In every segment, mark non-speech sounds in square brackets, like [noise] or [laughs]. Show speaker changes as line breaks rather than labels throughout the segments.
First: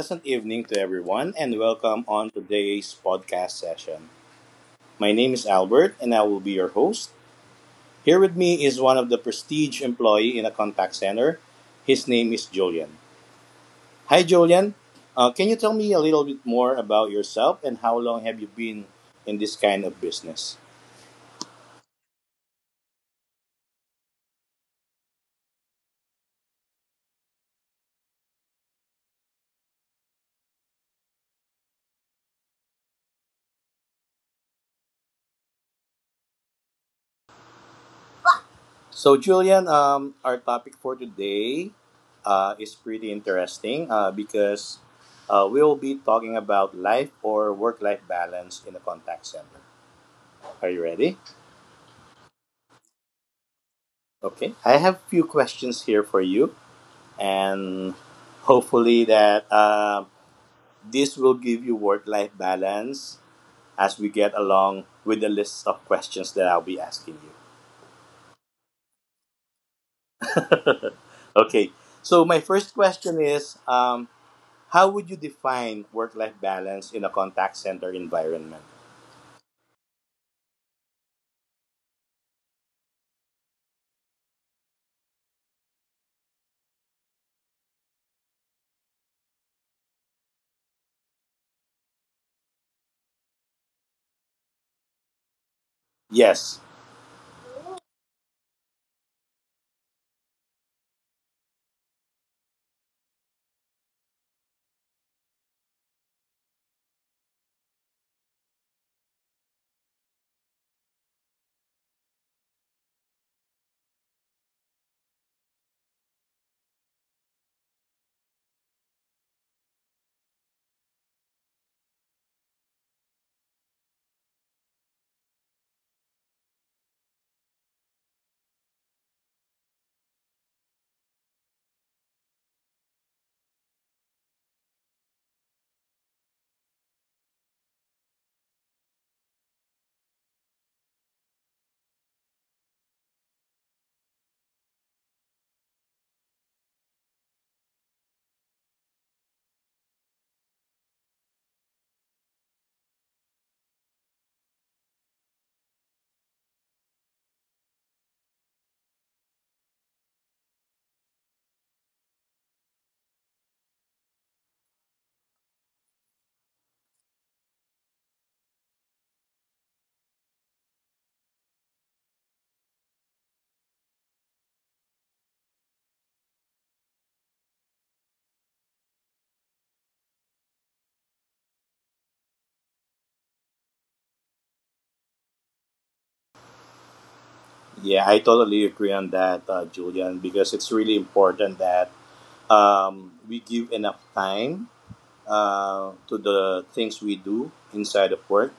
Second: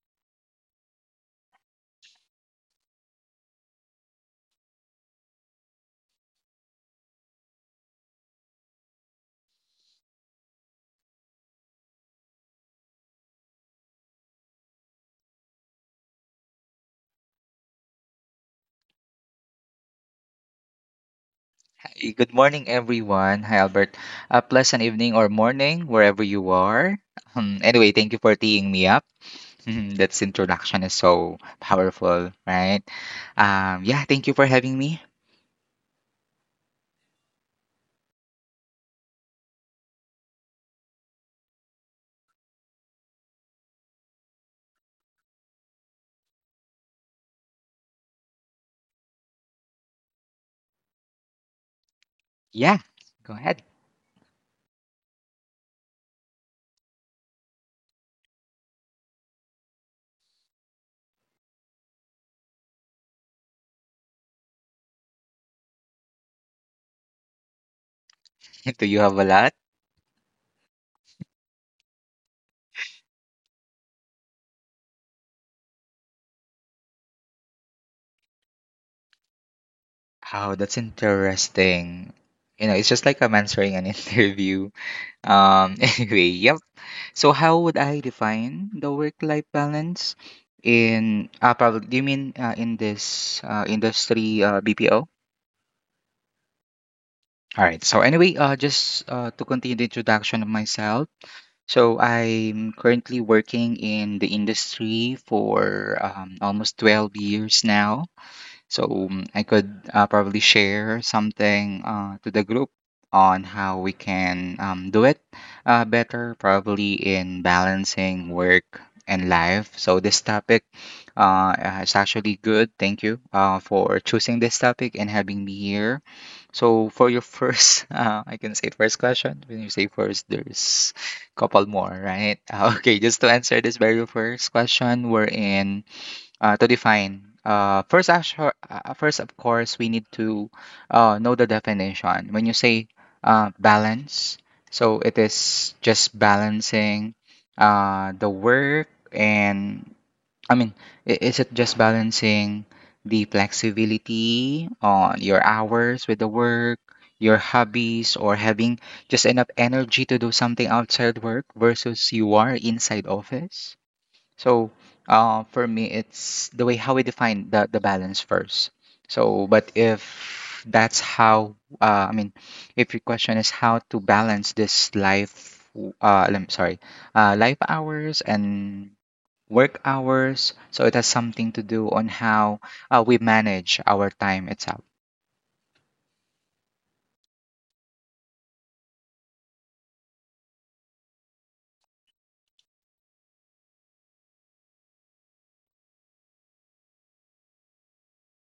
pleasant evening to everyone, and welcome on today's podcast session. My name is Albert, and I will be your host. Here with me is one of the prestige employee in a contact center. His name is Julian. Hi, Julian. Can you tell me a little bit more about yourself and how long have you been in this kind of business?
Good morning, everyone. Hi, Albert. A pleasant evening or morning, wherever you are. Anyway, thank you for teeing me up. [laughs] That's introduction is so powerful, right? Yeah, thank you for having me.
So, Julian, our topic for today is pretty interesting because we'll be talking about life or work-life balance in a contact center. Are you ready?
Yeah, go ahead.
Okay. I have few questions here for you, and hopefully that this will give you work-life balance as we get along with the list of questions that I'll be asking you.
[laughs] Do you have a lot?
Okay. So my first question is: how would you define work life balance in a contact center environment?
Oh, that's interesting. You know, it's just like I'm answering an [laughs] interview. [laughs] Anyway, yep. So how would I define the work-life balance in probably do you mean in this industry, BPO?
Yes.
All right. So anyway, just to continue the introduction of myself. So I'm currently working in the industry for almost 12 years now. So I could probably share something to the group on how we can do it better, probably in balancing work and life. So this topic uh, is actually good. Thank you for choosing this topic and having me here. So for your first, [laughs] I can say first question. When you say first, there's couple more, right? [laughs] Okay, just to answer this very first question, we're in to define. First, of course, we need to know the definition. When you say balance, so it is just balancing the work and I mean, is it just balancing the flexibility on your hours with the work, your hobbies, or having just enough energy to do something outside work versus you are inside office? So for me, it's the way how we define the balance first. So, but if that's how, uh, I mean, if your question is how to balance this life, w- I sorry, life hours and work hours, so it has something to do on how we manage our time itself.
Yeah, I totally agree on that, Julian, because it's really important that we give enough time to the things we do inside of work.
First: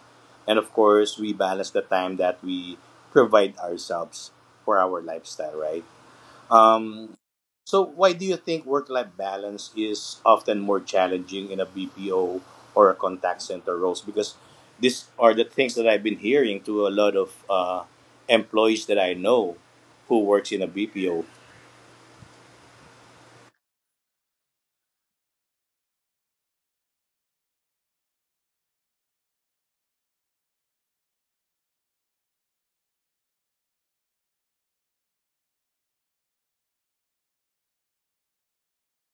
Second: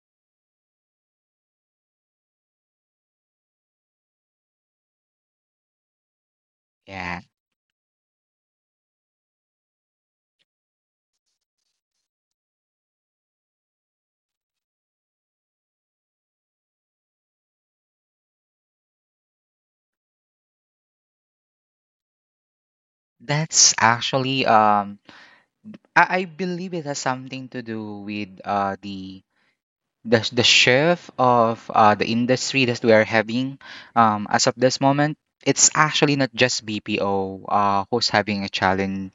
And of course, we balance the time that we provide ourselves for our lifestyle, right? Um,
Yeah,
So, why do you think work life balance is often more challenging in a BPO or a contact center roles? Because these are the things that I've been hearing to a lot of employees that I know who works in a BPO.
that's actually, I believe it has something to do with the shift of the industry that we are having as of this moment. It's actually not just BPO who's having a challenging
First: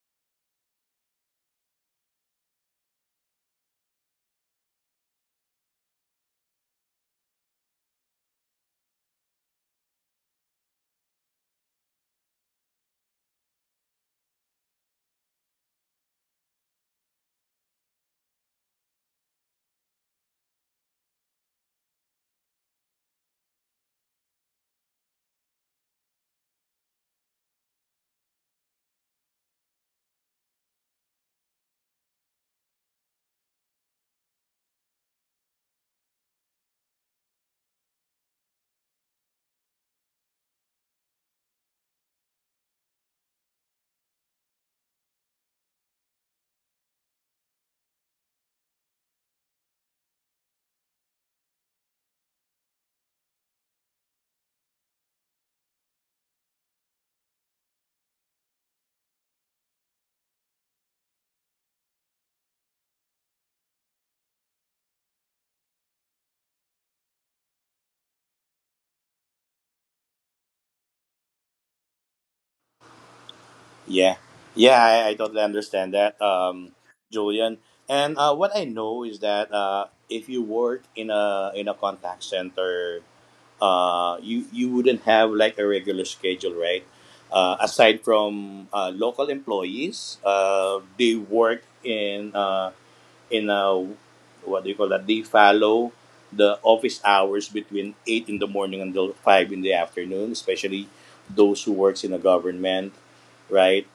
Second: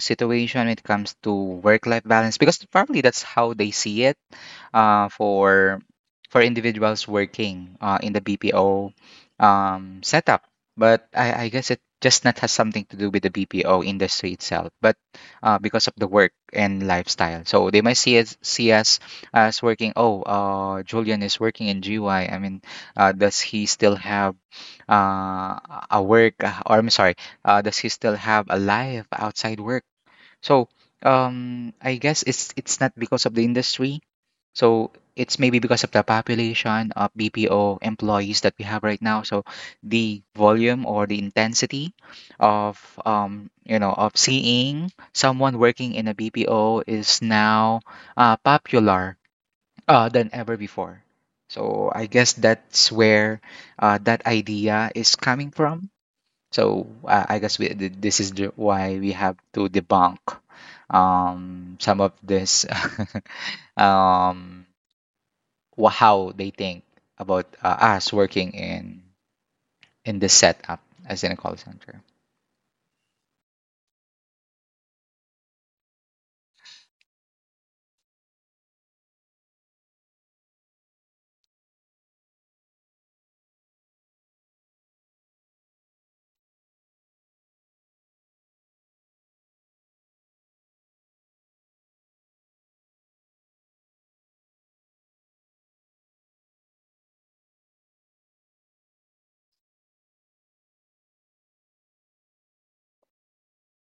situation when it comes to work-life balance, because probably that's how they see it uh, for for individuals working in the BPO setup. But I guess it just not has something to do with the BPO industry itself, but because of the work and lifestyle. So they might see us as working. Oh, Julian is working in GY. Does he still have uh, a work? Or I'm sorry, does he still have a life outside work? So I guess it's not because of the industry, so it's maybe because of the population of BPO employees that we have right now. So the volume or the intensity of of seeing someone working in a BPO is now popular than ever before. So I guess that's where that idea is coming from. So I guess this is the, why we have to debunk some of this [laughs] um, how they think about us working in this setup as in a call center.
Yeah, yeah, I totally understand that, Julian. And what I know is that if you work in a contact center you wouldn't have like a regular schedule, right? Aside from local employees, they work in a what do you call that? They follow the office hours between eight in the morning until five in the afternoon, especially those who works in the government, right?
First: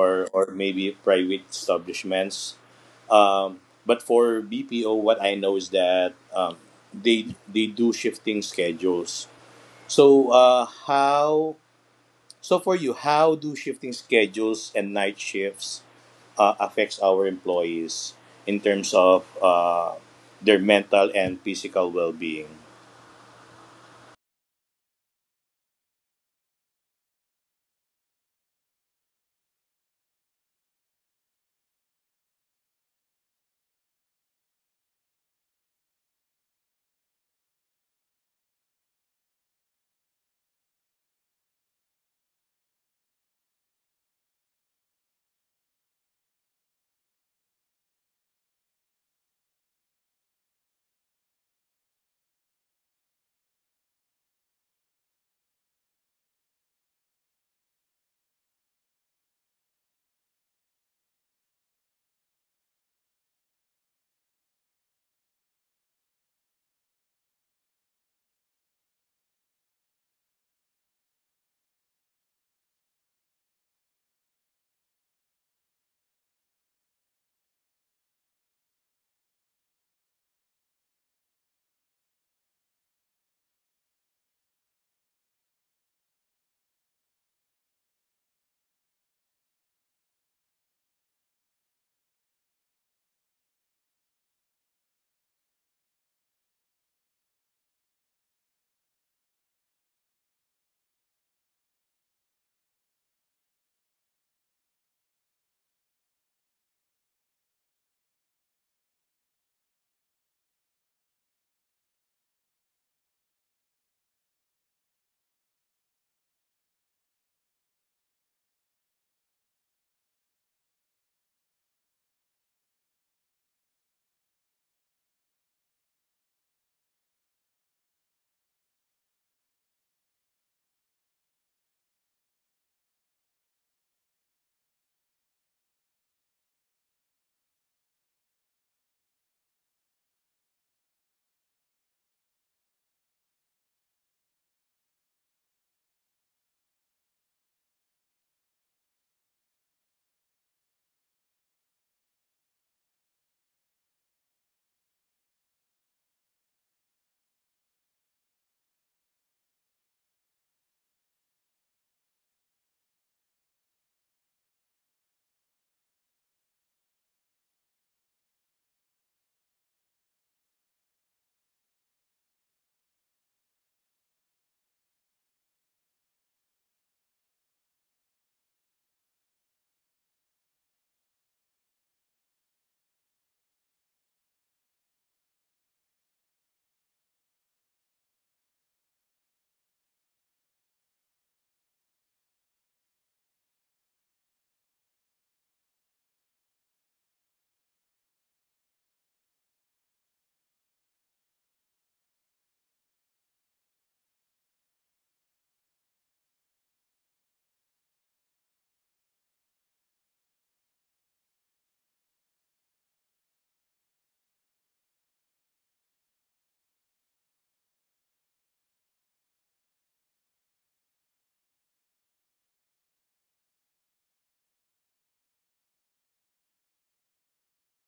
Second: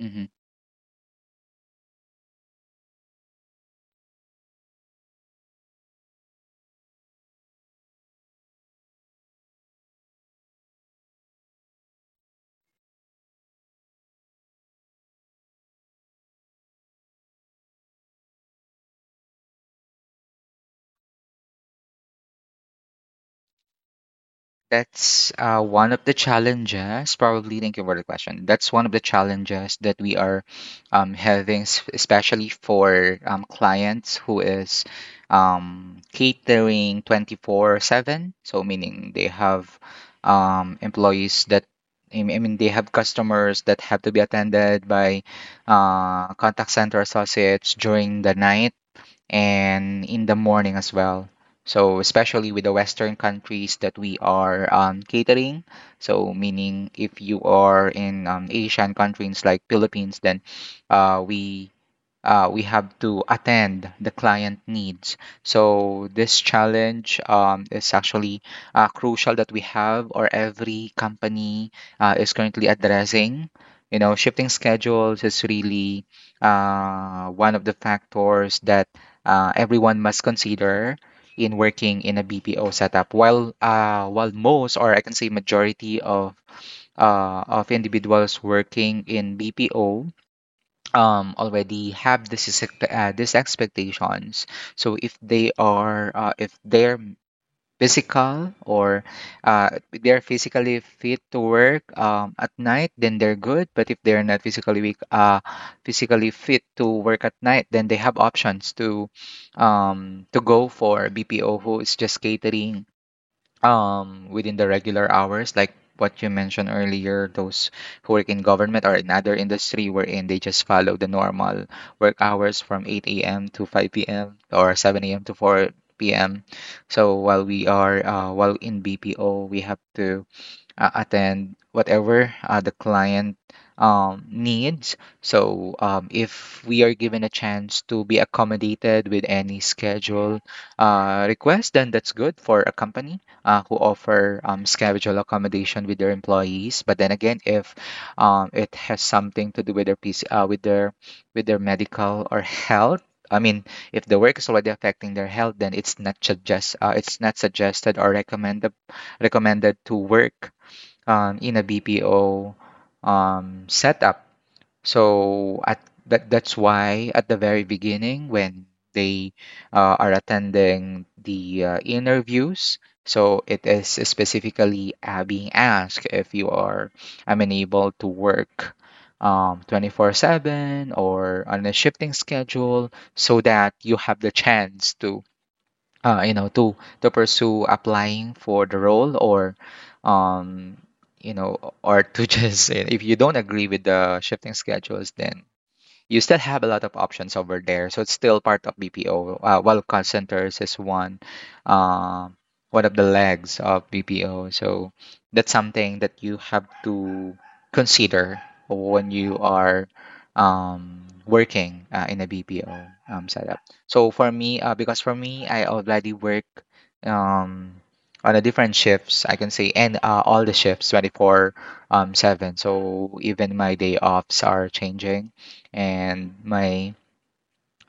Mm-hmm.
maybe private establishments. But for BPO, what I know is that they do shifting schedules. So, how so for you? How do shifting schedules and night shifts affects our employees in terms of their mental and physical well-being?
That's one of the challenges, probably. Thank you for the question. That's one of the challenges that we are having, especially for clients who is catering 24/7. So meaning they have employees that, I mean, they have customers that have to be attended by contact center associates during the night and in the morning as well. So especially with the Western countries that we are catering, so meaning if you are in Asian countries like Philippines, then uh, we uh, we have to attend the client needs. So this challenge is actually crucial that we have, or every company is currently addressing. You know, shifting schedules is really one of the factors that everyone must consider in working in a BPO setup. While most, or I can say majority of individuals working in BPO already have these expectations. So if they are if they're physical or uh, they're physically fit to work at night, then they're good. But if they're not physically weak physically fit to work at night, then they have options to go for BPO who is just catering within the regular hours, like what you mentioned earlier, those who work in government or in other industry wherein they just follow the normal work hours from 8 a.m. to 5 p.m. or 7 a.m. to 4 p.m. So while we are while in BPO we have to attend whatever the client needs. So if we are given a chance to be accommodated with any schedule request, then that's good for a company who offer schedule accommodation with their employees. But then again, if it has something to do with their PC, with their medical or health. I mean, if the work is already affecting their health, then it's not suggested or recommended to work in a BPO setup. So at that that's why at the very beginning when they are attending the interviews, so it is specifically being asked if you are able to work 24/7 or on a shifting schedule, so that you have the chance to uh, you know to to pursue applying for the role, or um or to [laughs] just, if you don't agree with the shifting schedules, then you still have a lot of options over there. So it's still part of BPO. While call centers is one, um, one of the legs of BPO. So that's something that you have to consider when you are working in a BPO setup. So for me, I already work um, on a different shifts, I can say, and all the shifts, 24 seven. So even my day offs are changing, and my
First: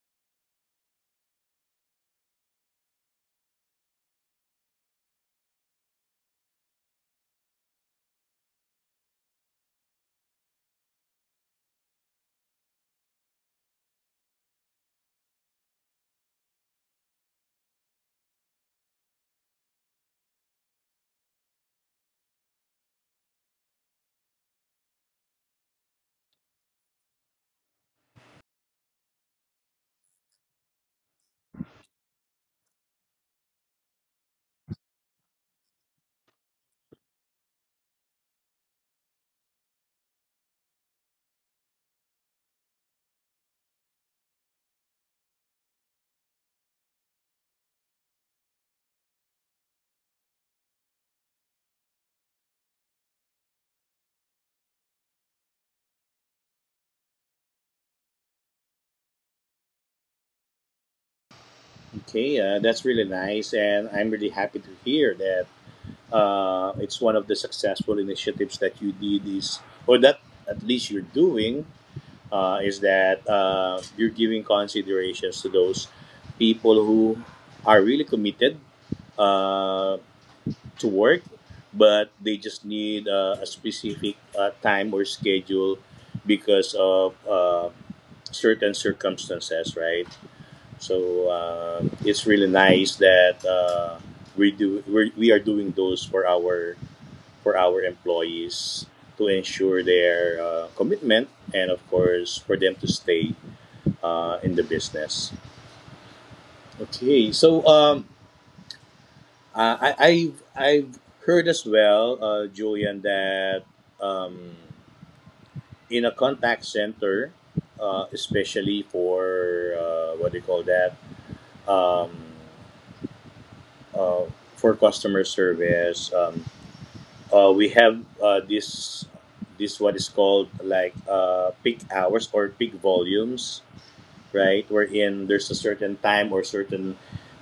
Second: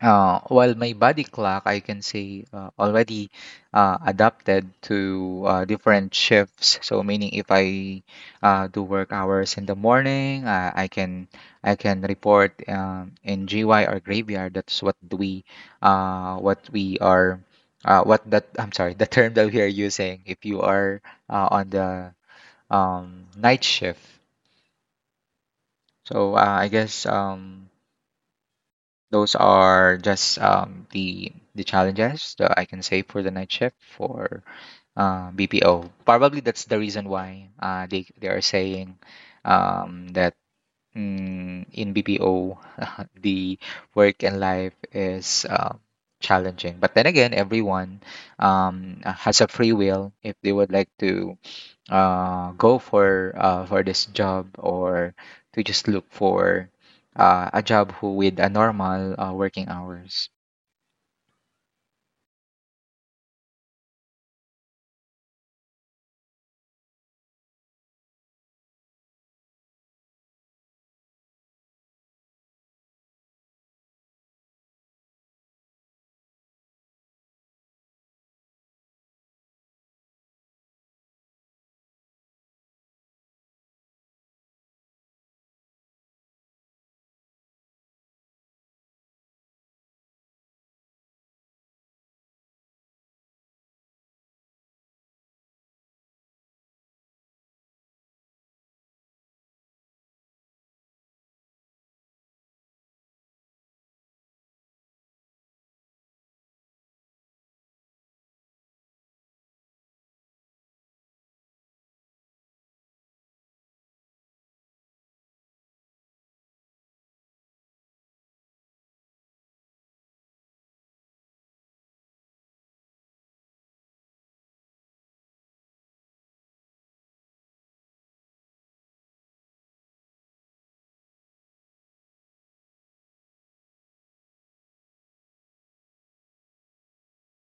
while my body clock, I can say, already adapted to different shifts. So meaning if I do work hours in the morning, I can report in GY or graveyard. That's what we are what that [laughs] I'm sorry, the term that we are using if you are on the night shift. So I guess those are just the challenges that I can say for the night shift for BPO. Probably that's the reason why they are saying that in BPO [laughs] the work and life is challenging. But then again, everyone has a free will if they would like to go for this job, or to just look for a job who with a normal working hours.
Okay, that's really nice, and I'm really happy to hear that it's one of the successful initiatives that you did is, or that at least you're doing, is that you're giving considerations to those people who are really committed uh, to work, but they just need a specific time or schedule because of certain circumstances, right? So it's really nice that we do we are doing those for our employees to ensure their commitment and of course for them to stay in the business. Okay, so um, I've heard as well, Julian, that um, in a contact center, especially for what do you call that, um, uh, for customer service, we have this what is called like peak hours or peak volumes. Right? Wherein there's a certain time or certain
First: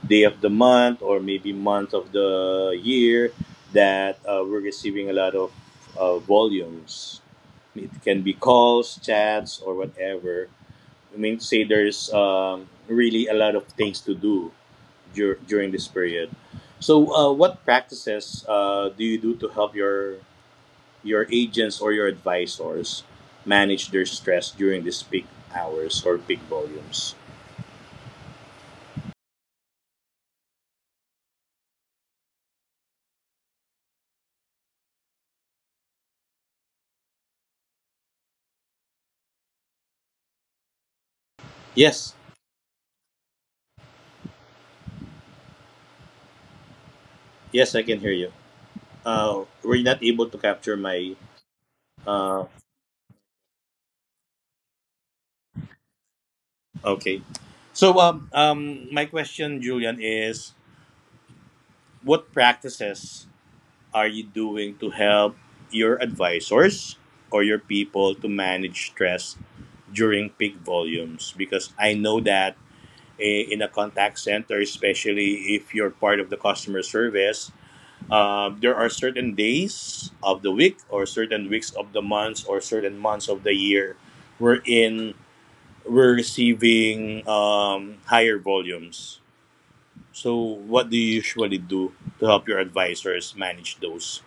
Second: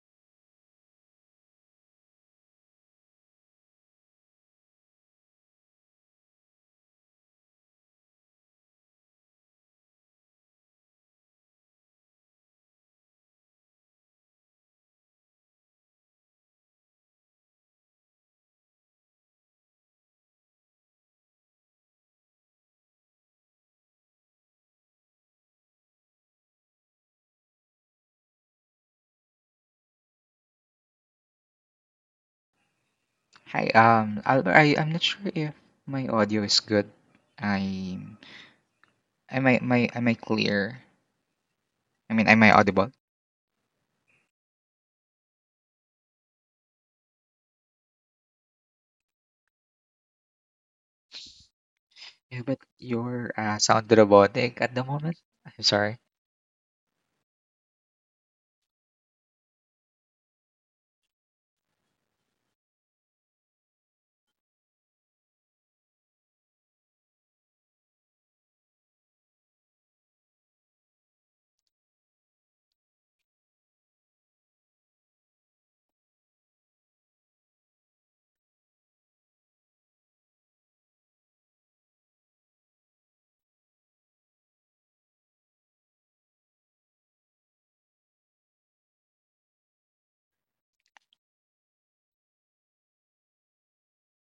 day of the month or maybe month of the year that we're receiving a lot of volumes. It can be calls, chats, or whatever. I mean, say there's really a lot of things to do during this period. So, what practices do you do to help your agents or your advisors manage their stress during these peak hours or peak volumes?
Hi, Albert, I'm not sure if my audio is good. I am I my am I clear? I
Yes.
mean, am I audible?
Yes, I can hear you. We're not able to capture my.
Yeah,
Uh,
but you're sound robotic at the moment. I'm sorry.
okay. So, my question, Julian, is what practices are you doing to help your advisors or your people to manage stress during peak volumes? Because I know that in a contact center, especially if you're part of the customer service, there are certain days of the week, or certain weeks of the months, or certain months of the year, wherein we're receiving higher volumes. So, what do you usually do to help your advisors manage those?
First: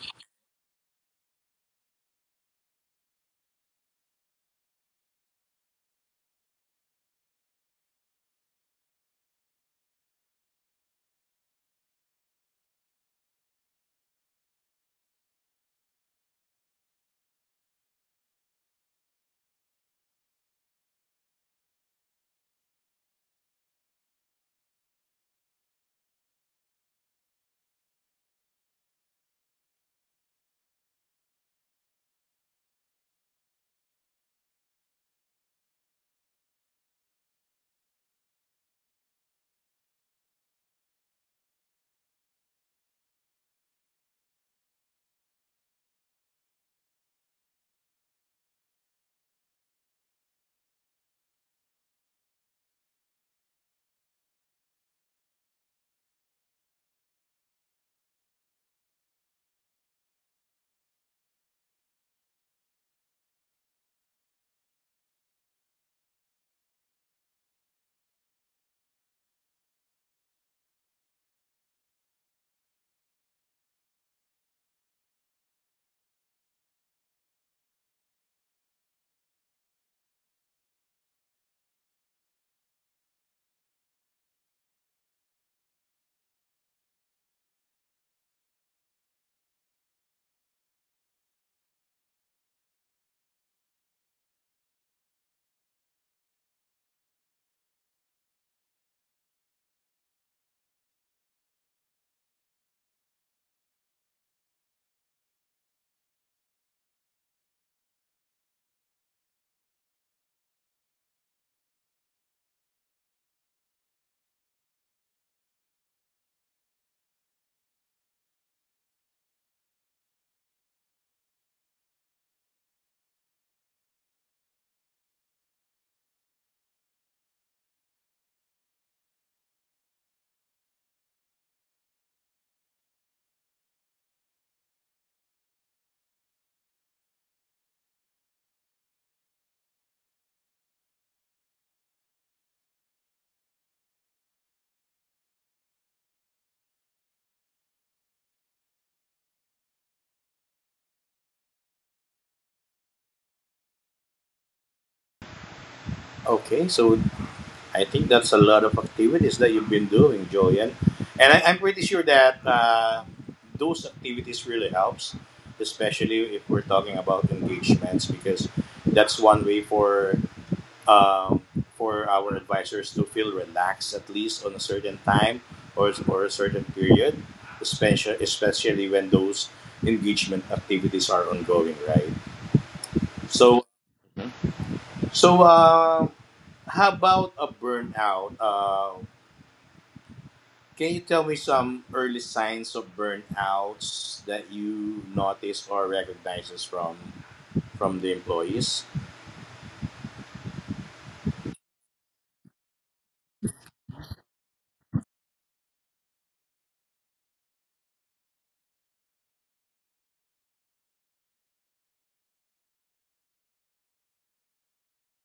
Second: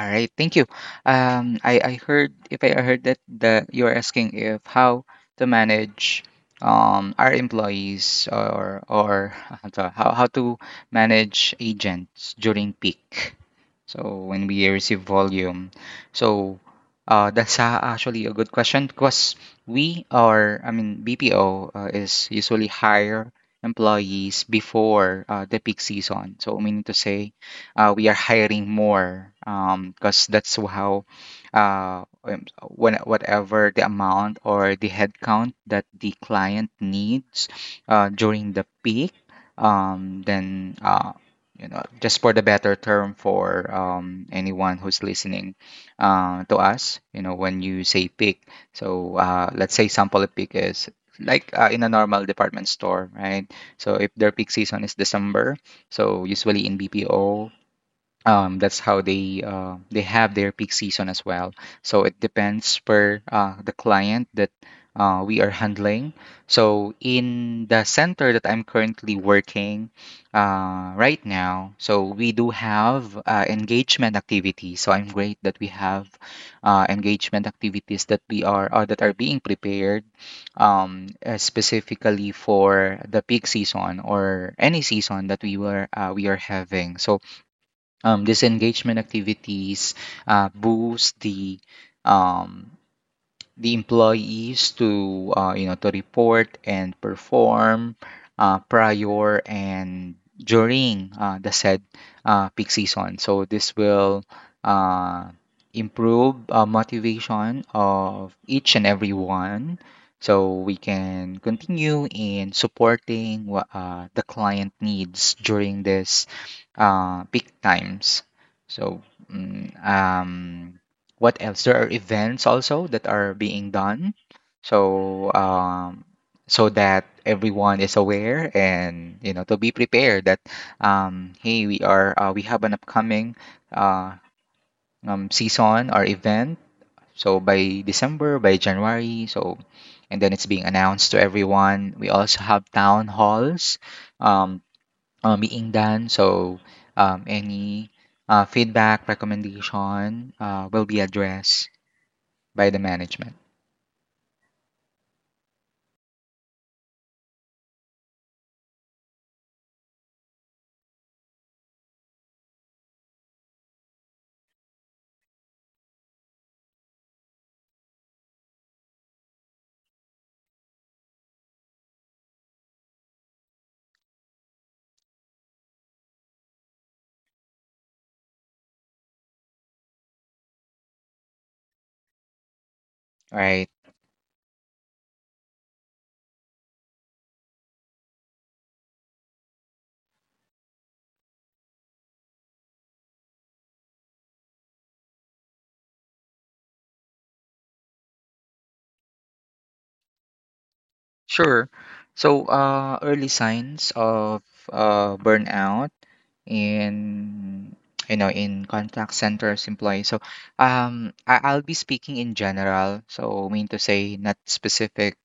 All right, thank you. I heard if I heard that the you're asking if how to manage our employees or [laughs] how to manage agents during peak. So when we receive volume, so [laughs] actually a good question, because we are, I mean, BPO is usually hire employees before the peak season. So meaning to say we are hiring more because that's how uh, um, when, whatever the amount or the headcount that the client needs during the peak, then you know, just for the better term for anyone who's listening to us, you know, when you say peak, so let's say sample peak is like in a normal department store, right? So if their peak season is December, so usually in BPO that's how they have their peak season as well. So it depends per the client that we are handling. So in the center that I'm currently working right now, so we do have engagement activities. So I'm great that we have engagement activities that we are or that are being prepared specifically for the peak season or any season that we were we are having. So these engagement activities boost um, the employees to to report and perform prior and during the said peak season. So this will uh, improve motivation of each and every one, so we can continue in supporting what the client needs during this peak times. So mm, um, what else? There are events also that are being done. So um, so that everyone is aware and to be prepared that hey, we are we have an upcoming uh, season or event. So by December, by January, so and then it's being announced to everyone. We also have town halls um, being done. So any feedback, recommendation will be addressed by the management.
Okay, so I think that's a lot of activities that you've been doing, Joyan. And I'm pretty sure that those activities really helps, especially if we're talking about engagements, because that's one way um, for our advisors to feel relaxed at least on a certain time or a certain period, especially when those engagement activities are ongoing, right? So,
Right.
so how about a burnout? Can you tell me some early signs of burnouts that you notice or recognizes from the employees?
Sure. So, early signs of burnout in in contact centers employees. So, I'll be speaking in general. So, mean to say not specific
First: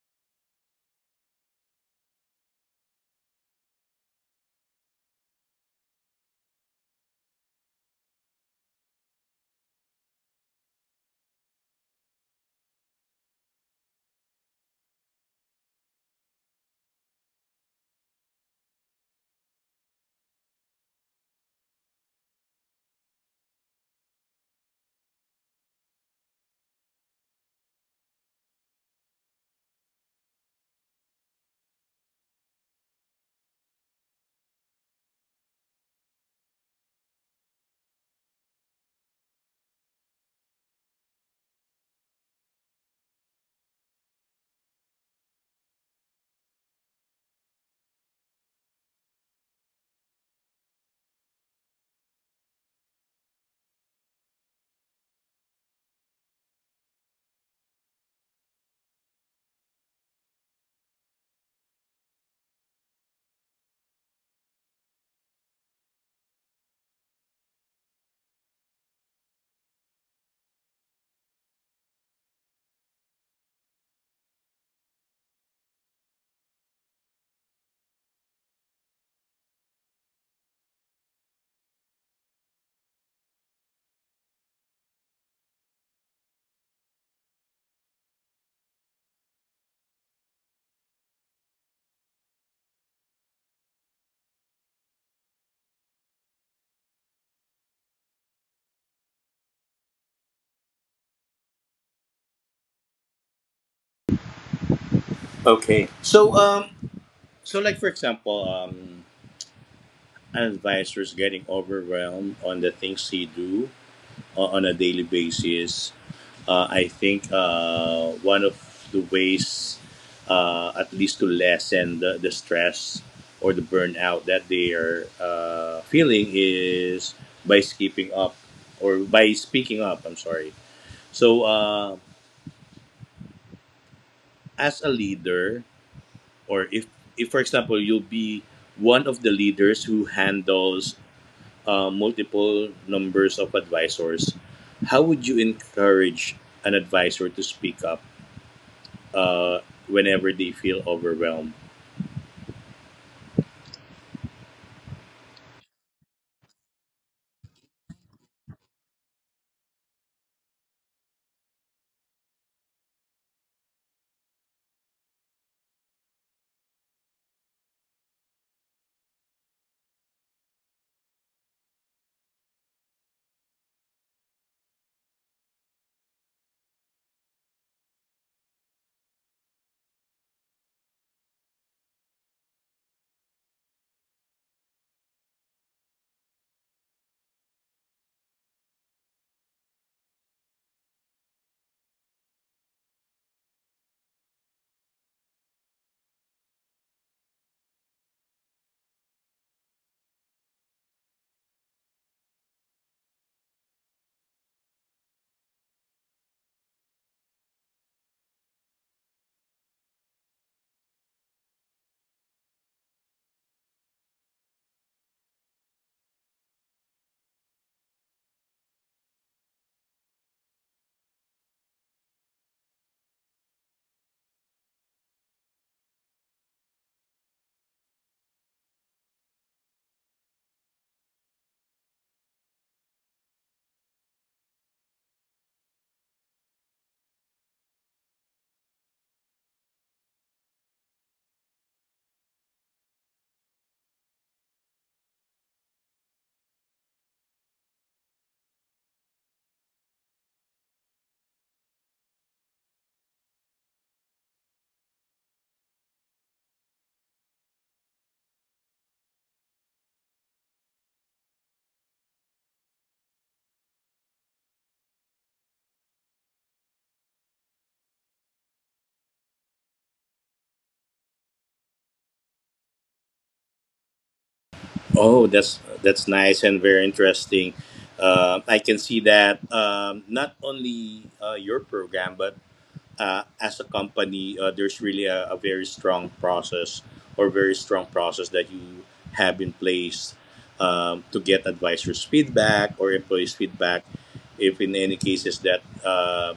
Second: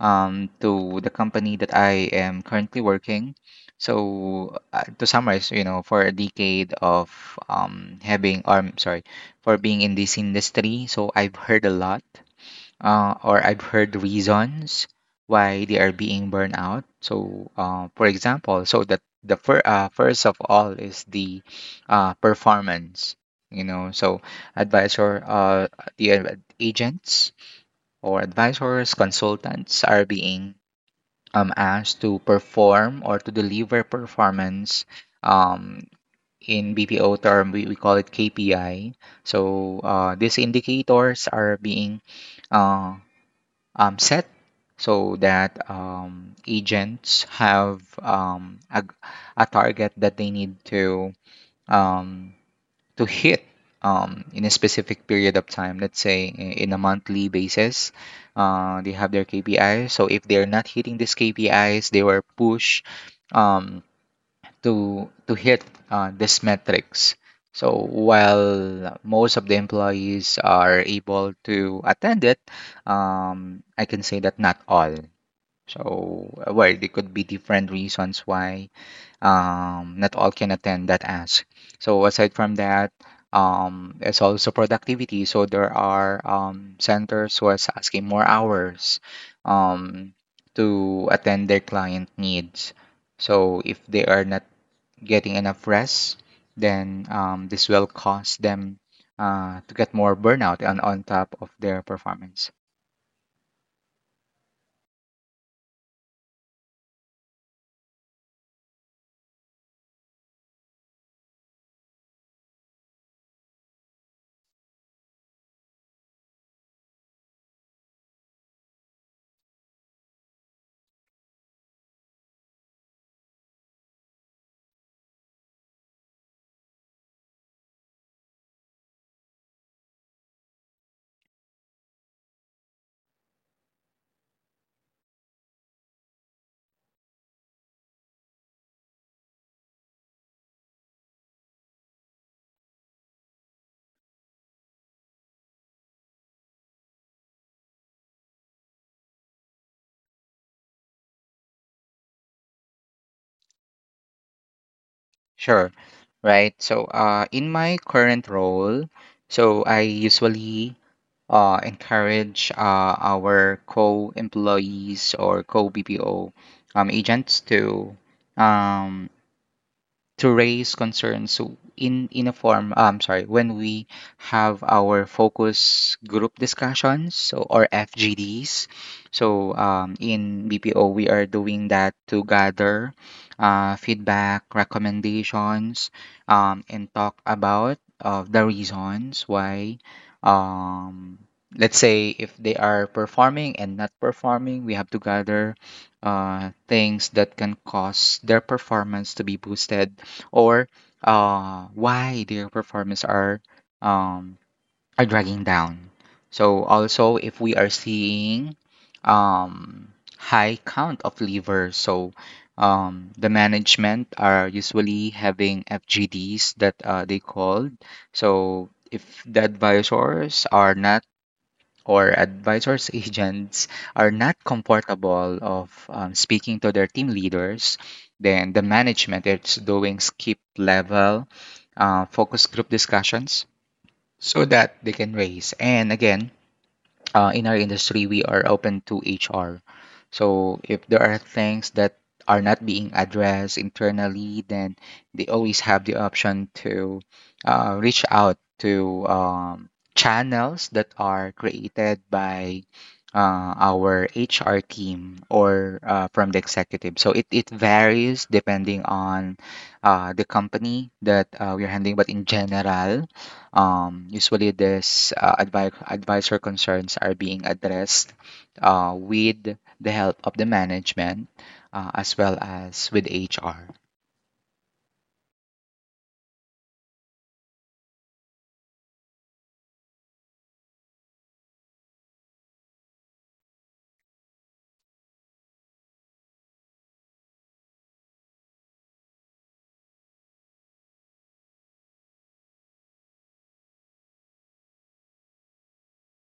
to the company that I am currently working. So to summarize, you know, for a decade of having, or I'm sorry, for being in this industry, so I've heard a lot. Or I've heard reasons why they are being burned out. So, for example, so that the fir first of all is the performance. You know, so advisor, uh, agents or advisors, consultants are being asked to perform or to deliver performance. Um, in BPO term, we call it KPI. So these indicators are being uh, set so that agents have a target that they need um, to hit in a specific period of time. Let's say in a monthly basis, they have their KPIs. So if they're not hitting these KPIs, they were pushed. Um, to hit these metrics. So while most of the employees are able to attend it, I can say that not all. So well, there could be different reasons why not all can attend that ask. So aside from that, it's also productivity. So there are centers who is asking more hours um, to attend their client needs. So if they are not getting enough rest, then this will cause them to get more burnout on top of their performance.
Okay, so so like for example, advisors getting overwhelmed on the things he do on a daily basis. I think one of the ways, at least to lessen the stress or the burnout that they are feeling, is by skipping up or by speaking up. I'm sorry. So, as a leader, or if for example, you'll be one of the leaders who handles multiple numbers of advisors, how would you encourage an advisor to speak up uh, whenever they feel overwhelmed?
Sure, right? So, in my current role, so I usually encourage our co-employees or co-BPO agents um, to raise concerns so in a form. Sorry, when we have our focus group discussions, so or FGDs, so in BPO we are doing that to gather feedback, recommendations, and talk about the reasons why um, let's say if they are performing and not performing, we have to gather things that can cause their performance to be boosted, or why their performance um, are dragging down. So also if we are seeing high count of livers, so the management are usually having FGDs that they called. So if the advisors are not, or advisors, agents are not comfortable of speaking to their team leaders, then the management is doing skip level focus group discussions so that they can raise. And again, in our industry, we are open to HR. So if there are things that are not being addressed internally, then they always have the option to reach out to channels that are created by our HR team or from the executive. So it varies depending on the company that we're handling, but in general, usually, these advisor concerns are being addressed with the help of the management as well as with HR.
Oh, that's nice and very interesting. I can see that not only your program, but as a company, there's really a very strong process or very strong process that you have in place to get advisors' feedback or employees' feedback. If in any cases that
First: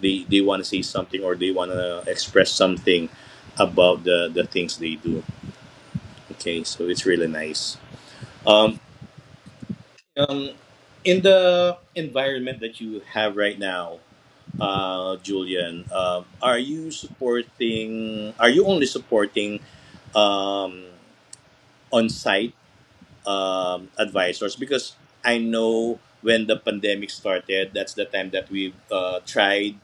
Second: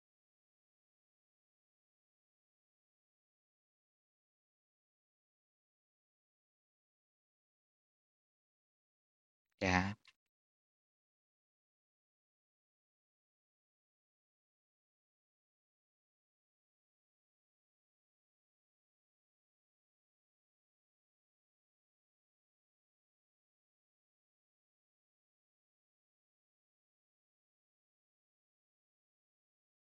they want to say something or they want to express something about the things they do. Okay, so it's really nice. Um,
Yeah.
um, in the environment that you have right now, Julian, are you supporting? Are you only supporting um, on-site advisors? Because I know when the pandemic started, that's the time that we tried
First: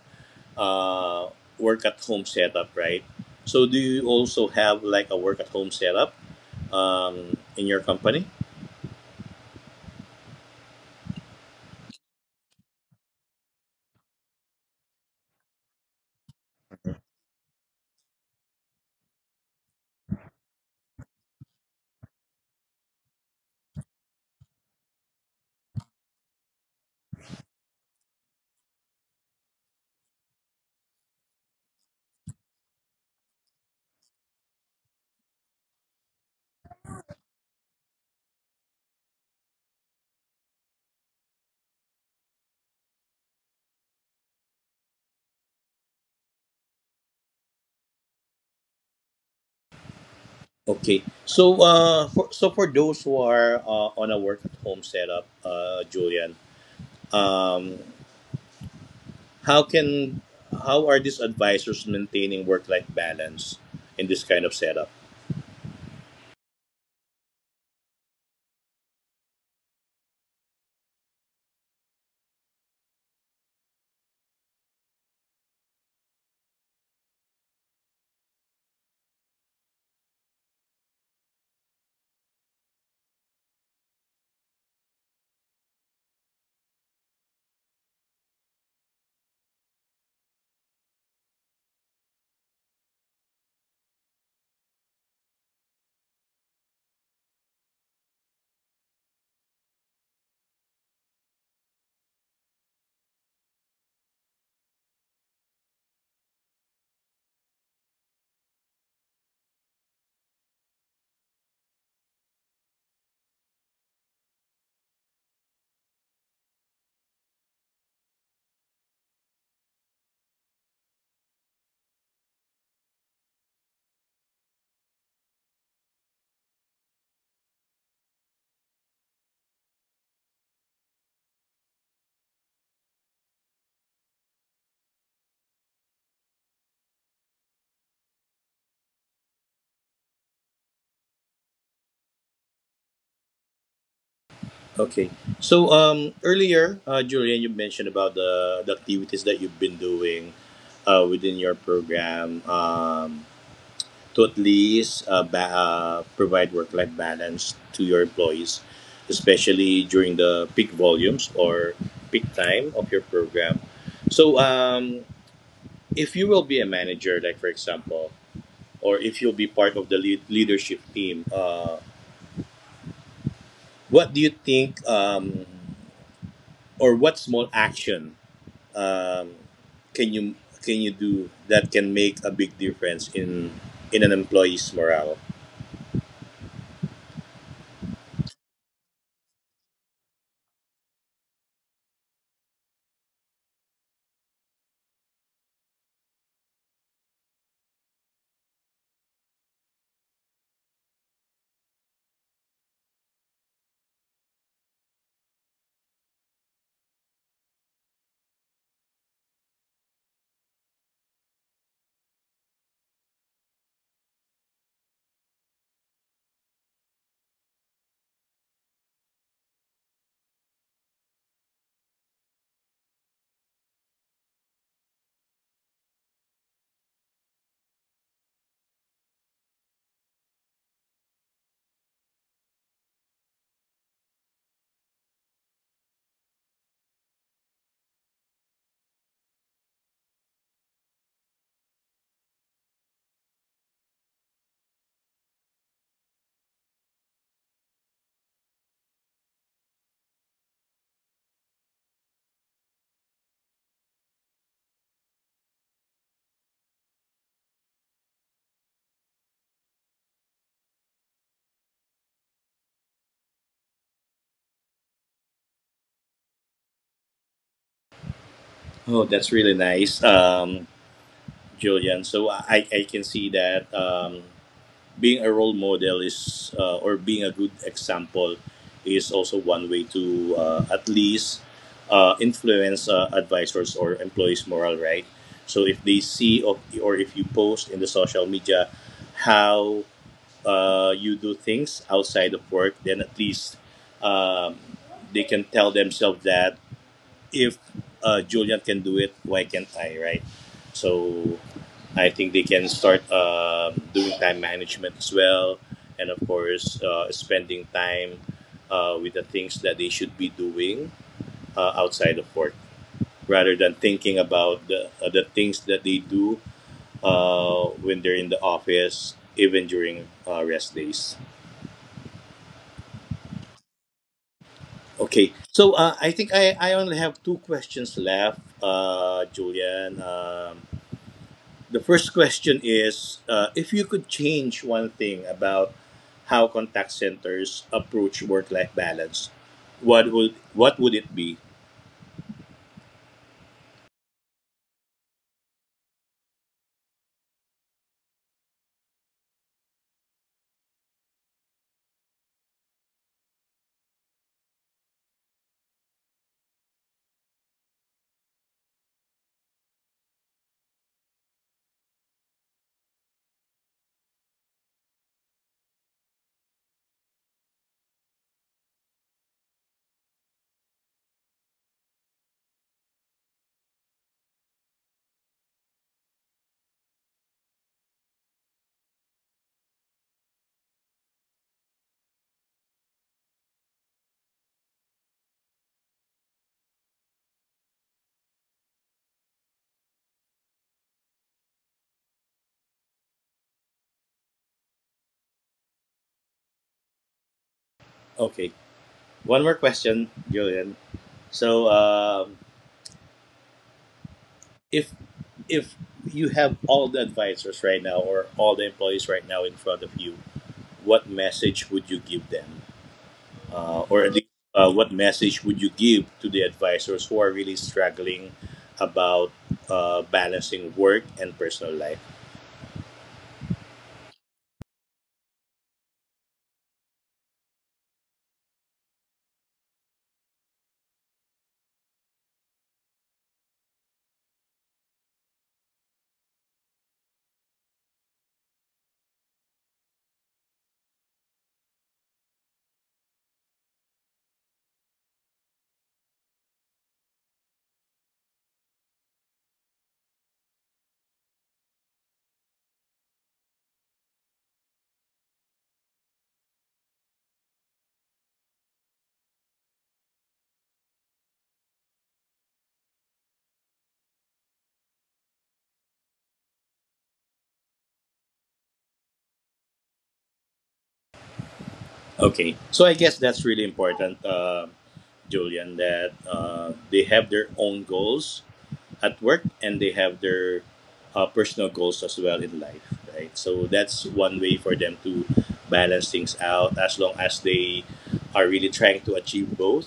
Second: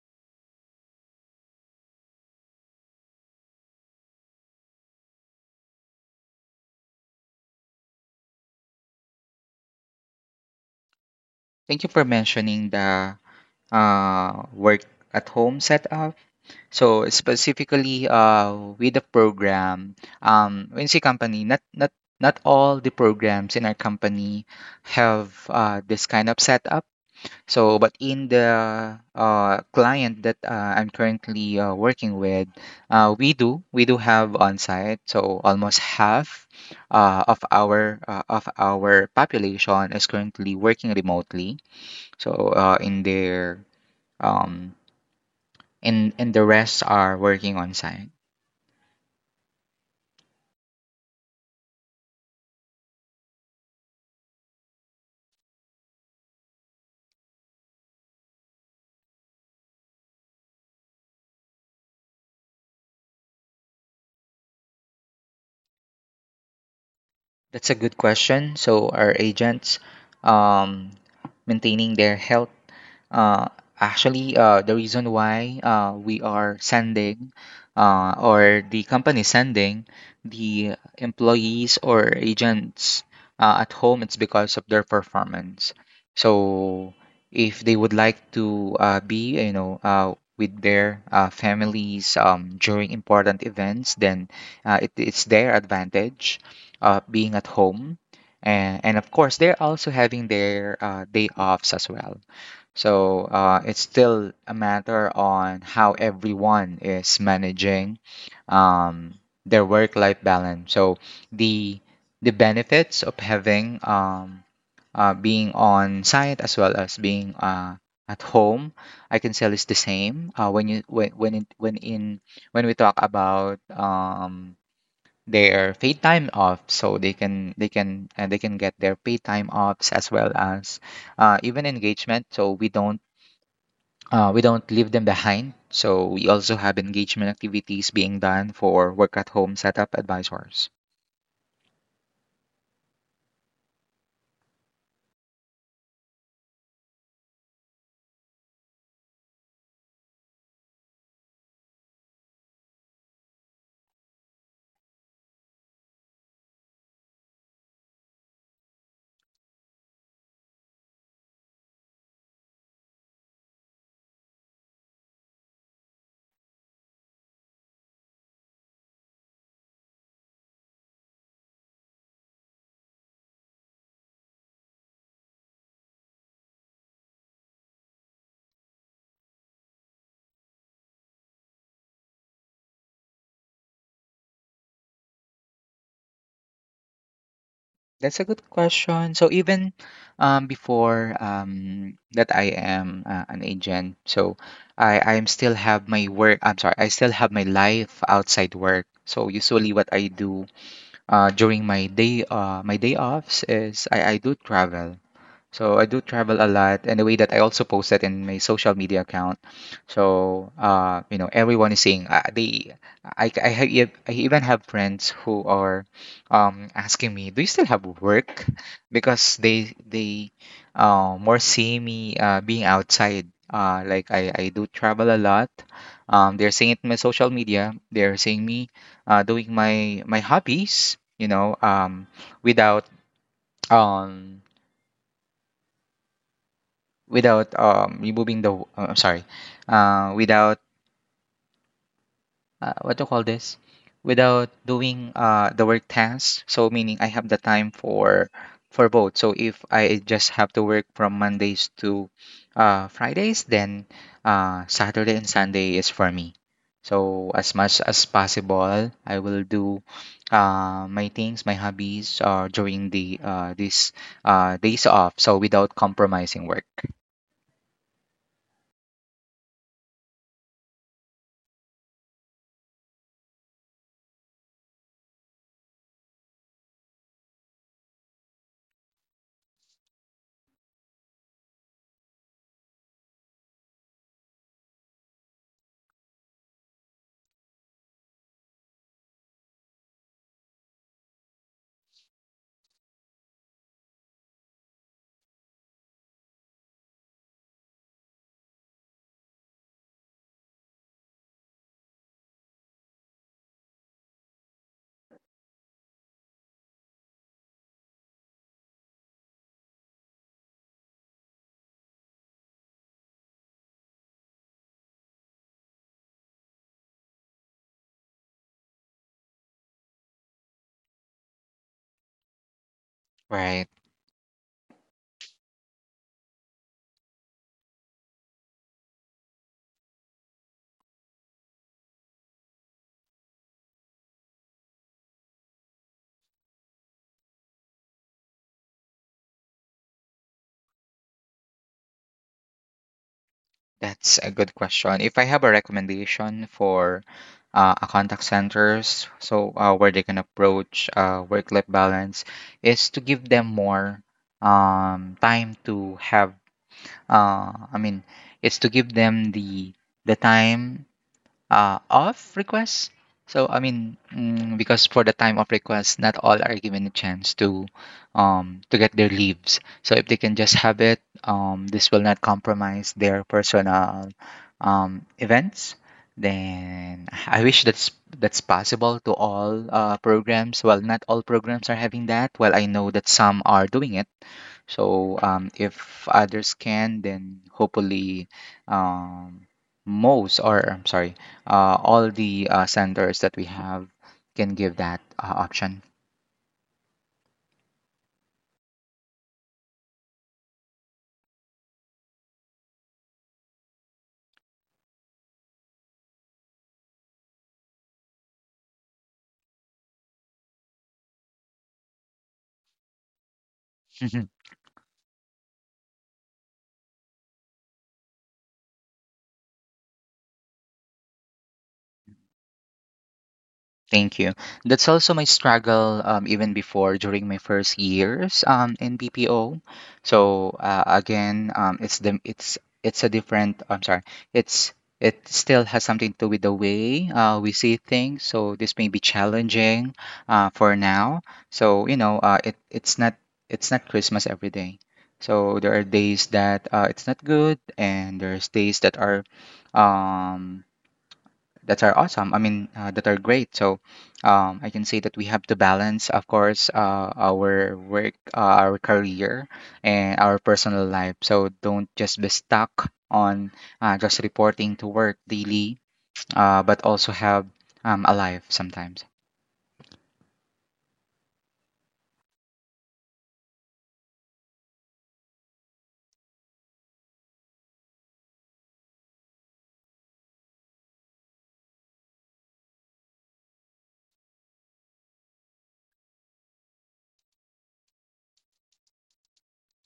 uh, work at home setup, right? So, do you also have like a work at home setup in your company?
Thank you for mentioning the work at home setup. So specifically, with the program, when you say company, not all the programs in our company have this kind of setup. So, but in the client that I'm currently working with, we do have on-site. So almost half of our population is currently working remotely. So in their um, and the rest are working on-site.
Okay. So, so for those who are on a work at home setup, Julian, um, how can how are these advisors maintaining work-life balance in this kind of setup?
That's a good question. So our agents um, maintaining their health. Uh, Actually, the reason why we are sending or the company sending the employees or agents at home, it's because of their performance. So if they would like to be, you know, with their families during important events, then it's their advantage being at home. And of course, they're also having their day offs as well. So it's still a matter on how everyone is managing um, their work-life balance. So the the benefits of having being on site as well as being at home, I can say is the same. When you when it, when in When we talk about their paid time off, so they can get their paid time offs, as well as even engagement, so we don't leave them behind, so we also have engagement activities being done for work at home setup advisors.
Okay. So earlier, Julian, you mentioned about the activities that you've been doing within your program to at least provide work-life balance to your employees, especially during the peak volumes or peak time of your program. So if you will be a manager, like for example, or if you'll be part of the lead leadership team, what do you think, or what small action um, can you can you do that can make a big difference in an employee's morale?
That's a good question. So even before that I am an agent, so I'm sorry, I still have my life outside work. So usually what I do during my day offs is, I do travel. So I do travel a lot and the way that I also posted in my social media account. So you know, everyone is seeing. They, I, have, e- I even have friends who are asking me, "Do you still have work?" Because they more see me being outside. I do travel a lot. They're seeing it in my social media. They're seeing me doing my my hobbies. You know, without um without removing the I'm sorry, without what to call this, without doing the work tasks. So meaning I have the time for both. So if I just have to work from Mondays to Fridays, then Saturday and Sunday is for me. So as much as possible, I will do my things, my hobbies during the these days off, so without compromising work.
Oh, that's really nice, Julian. So I can see that. Being a role model is or being a good example is also one way to at least influence advisors or employees morale. Right, so if they see of, or if you post in the social media how you do things outside of work, then at least um, they can tell themselves that if Julian can do it, why can't I, right? So I think they can start doing time management as well, and of course, spending time with the things that they should be doing outside of work, rather than thinking about the things that they do when they're in the office, even during rest days.
Right.
Okay, so I think I only have two questions left, Julian. The first question is if you could change one thing about how contact centers approach work-life balance, what would it be?
That's a good question. If I have a recommendation for a contact centers, so where they can approach work-life balance, is to give them more time to have. Uh, I mean, it's to give them the time of requests. So I mean, because for the time of request, not all are given a chance to get their leaves. So if they can just have it, this will not compromise their personal events. Then I wish that's possible to all programs. Well, not all programs are having that. Well, I know that some are doing it, so if others can, then hopefully um, most, or I'm sorry, all the centers that we have can give that option.
Okay, one more question, Julian. So, if you have all the advisors right now or all the employees right now in front of you, what message would you give them? Or at least
[laughs]
what message would you give to the advisors who are really struggling about balancing work and personal life?
Thank you. That's also my struggle even before, during my first years in BPO. So again, it's a different. I'm sorry. It's it still has something to do with the way we see things. So this may be challenging for now. So you know, it's not Christmas every day. So there are days that it's not good, and there's days um that are awesome. I mean, that are great. So I can say that we have to balance, of course, our work, our career, and our personal life. So don't just be stuck on just reporting to work daily, but also have a life sometimes.
Okay, so I guess that's really important, Julian, that they have their own goals at work and they have their personal goals as well in life, right? So that's one way for them to balance things out as long as they are really trying to achieve both.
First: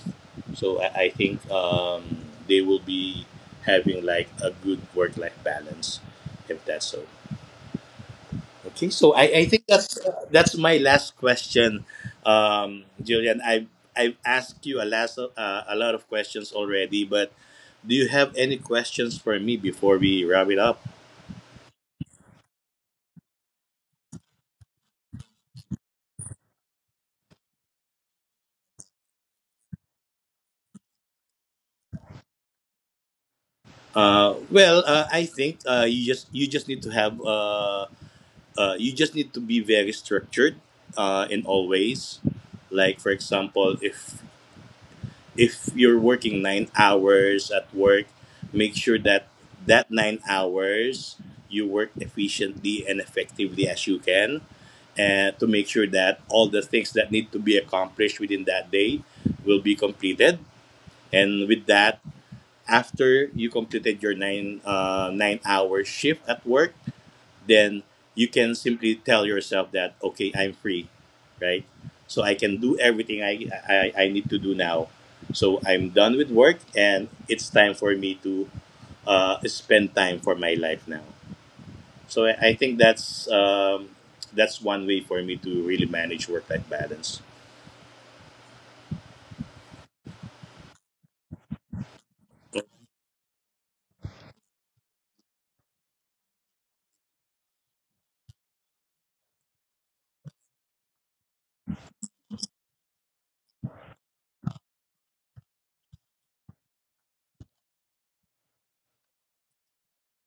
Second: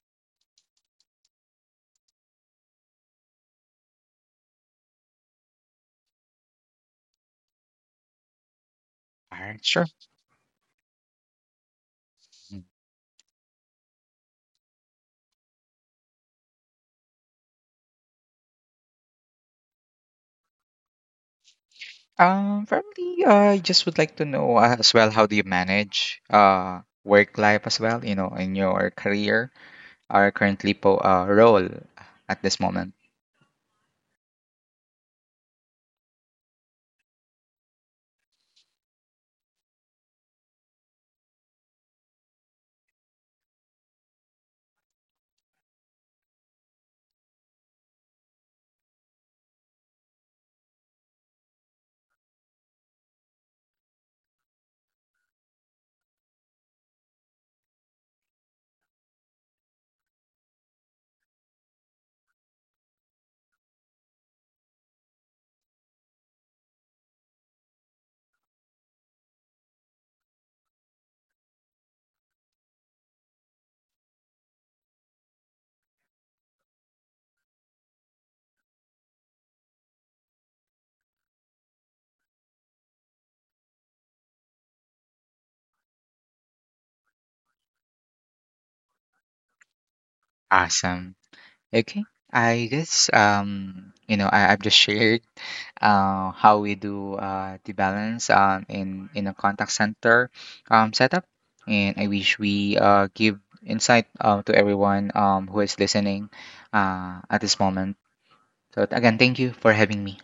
So I think they will be having like a good work life balance if that's so. Okay, so I,
All
I
right,
think
sure.
that's my last question,
Mm.
Julian. I've asked you a lot of questions already, but do you have any questions for me before we wrap it up?
Probably, I just would like to know as well, how do you manage work life as well, you know, in your career or currently po role at this moment.
Well, I think you just need to have you just need to be very structured in all ways. Like for example, if you're working 9 hours at work, make sure that 9 hours you work efficiently and effectively as you can, and to make sure that all the things that need to be accomplished within that day will be completed. And with that, after you completed your 9 hour shift at work, then you can simply tell yourself that, okay, I'm free, right? So I can do everything I need to do now, so I'm done with work and it's time for me to spend time for my life now. So I think that's one way for me to really manage work life balance.
Awesome. Okay. I guess you know, I've just shared how we do the balance in a contact center setup, and I wish we give insight to everyone who is listening at this moment. So again, thank you for having me.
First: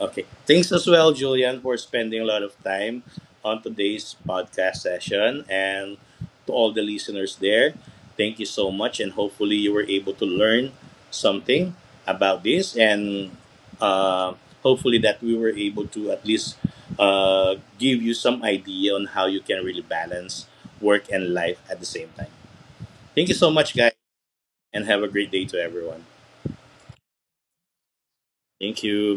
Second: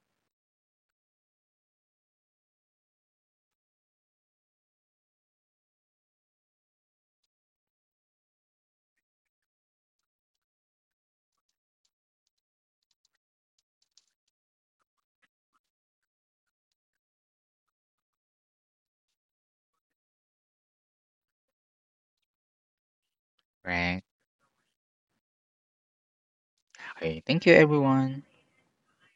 Okay. Thanks as well, Julian, for spending a lot of time on today's podcast session. And to all the listeners there, thank you so much. And hopefully, you were able to learn something about this. And uh, hopefully, that we were able to at least give you some idea on how you can really balance work and life at the same time. Thank you so much, guys.
Right.
And have a great day to everyone.
Okay. Thank you everyone.
Thank you.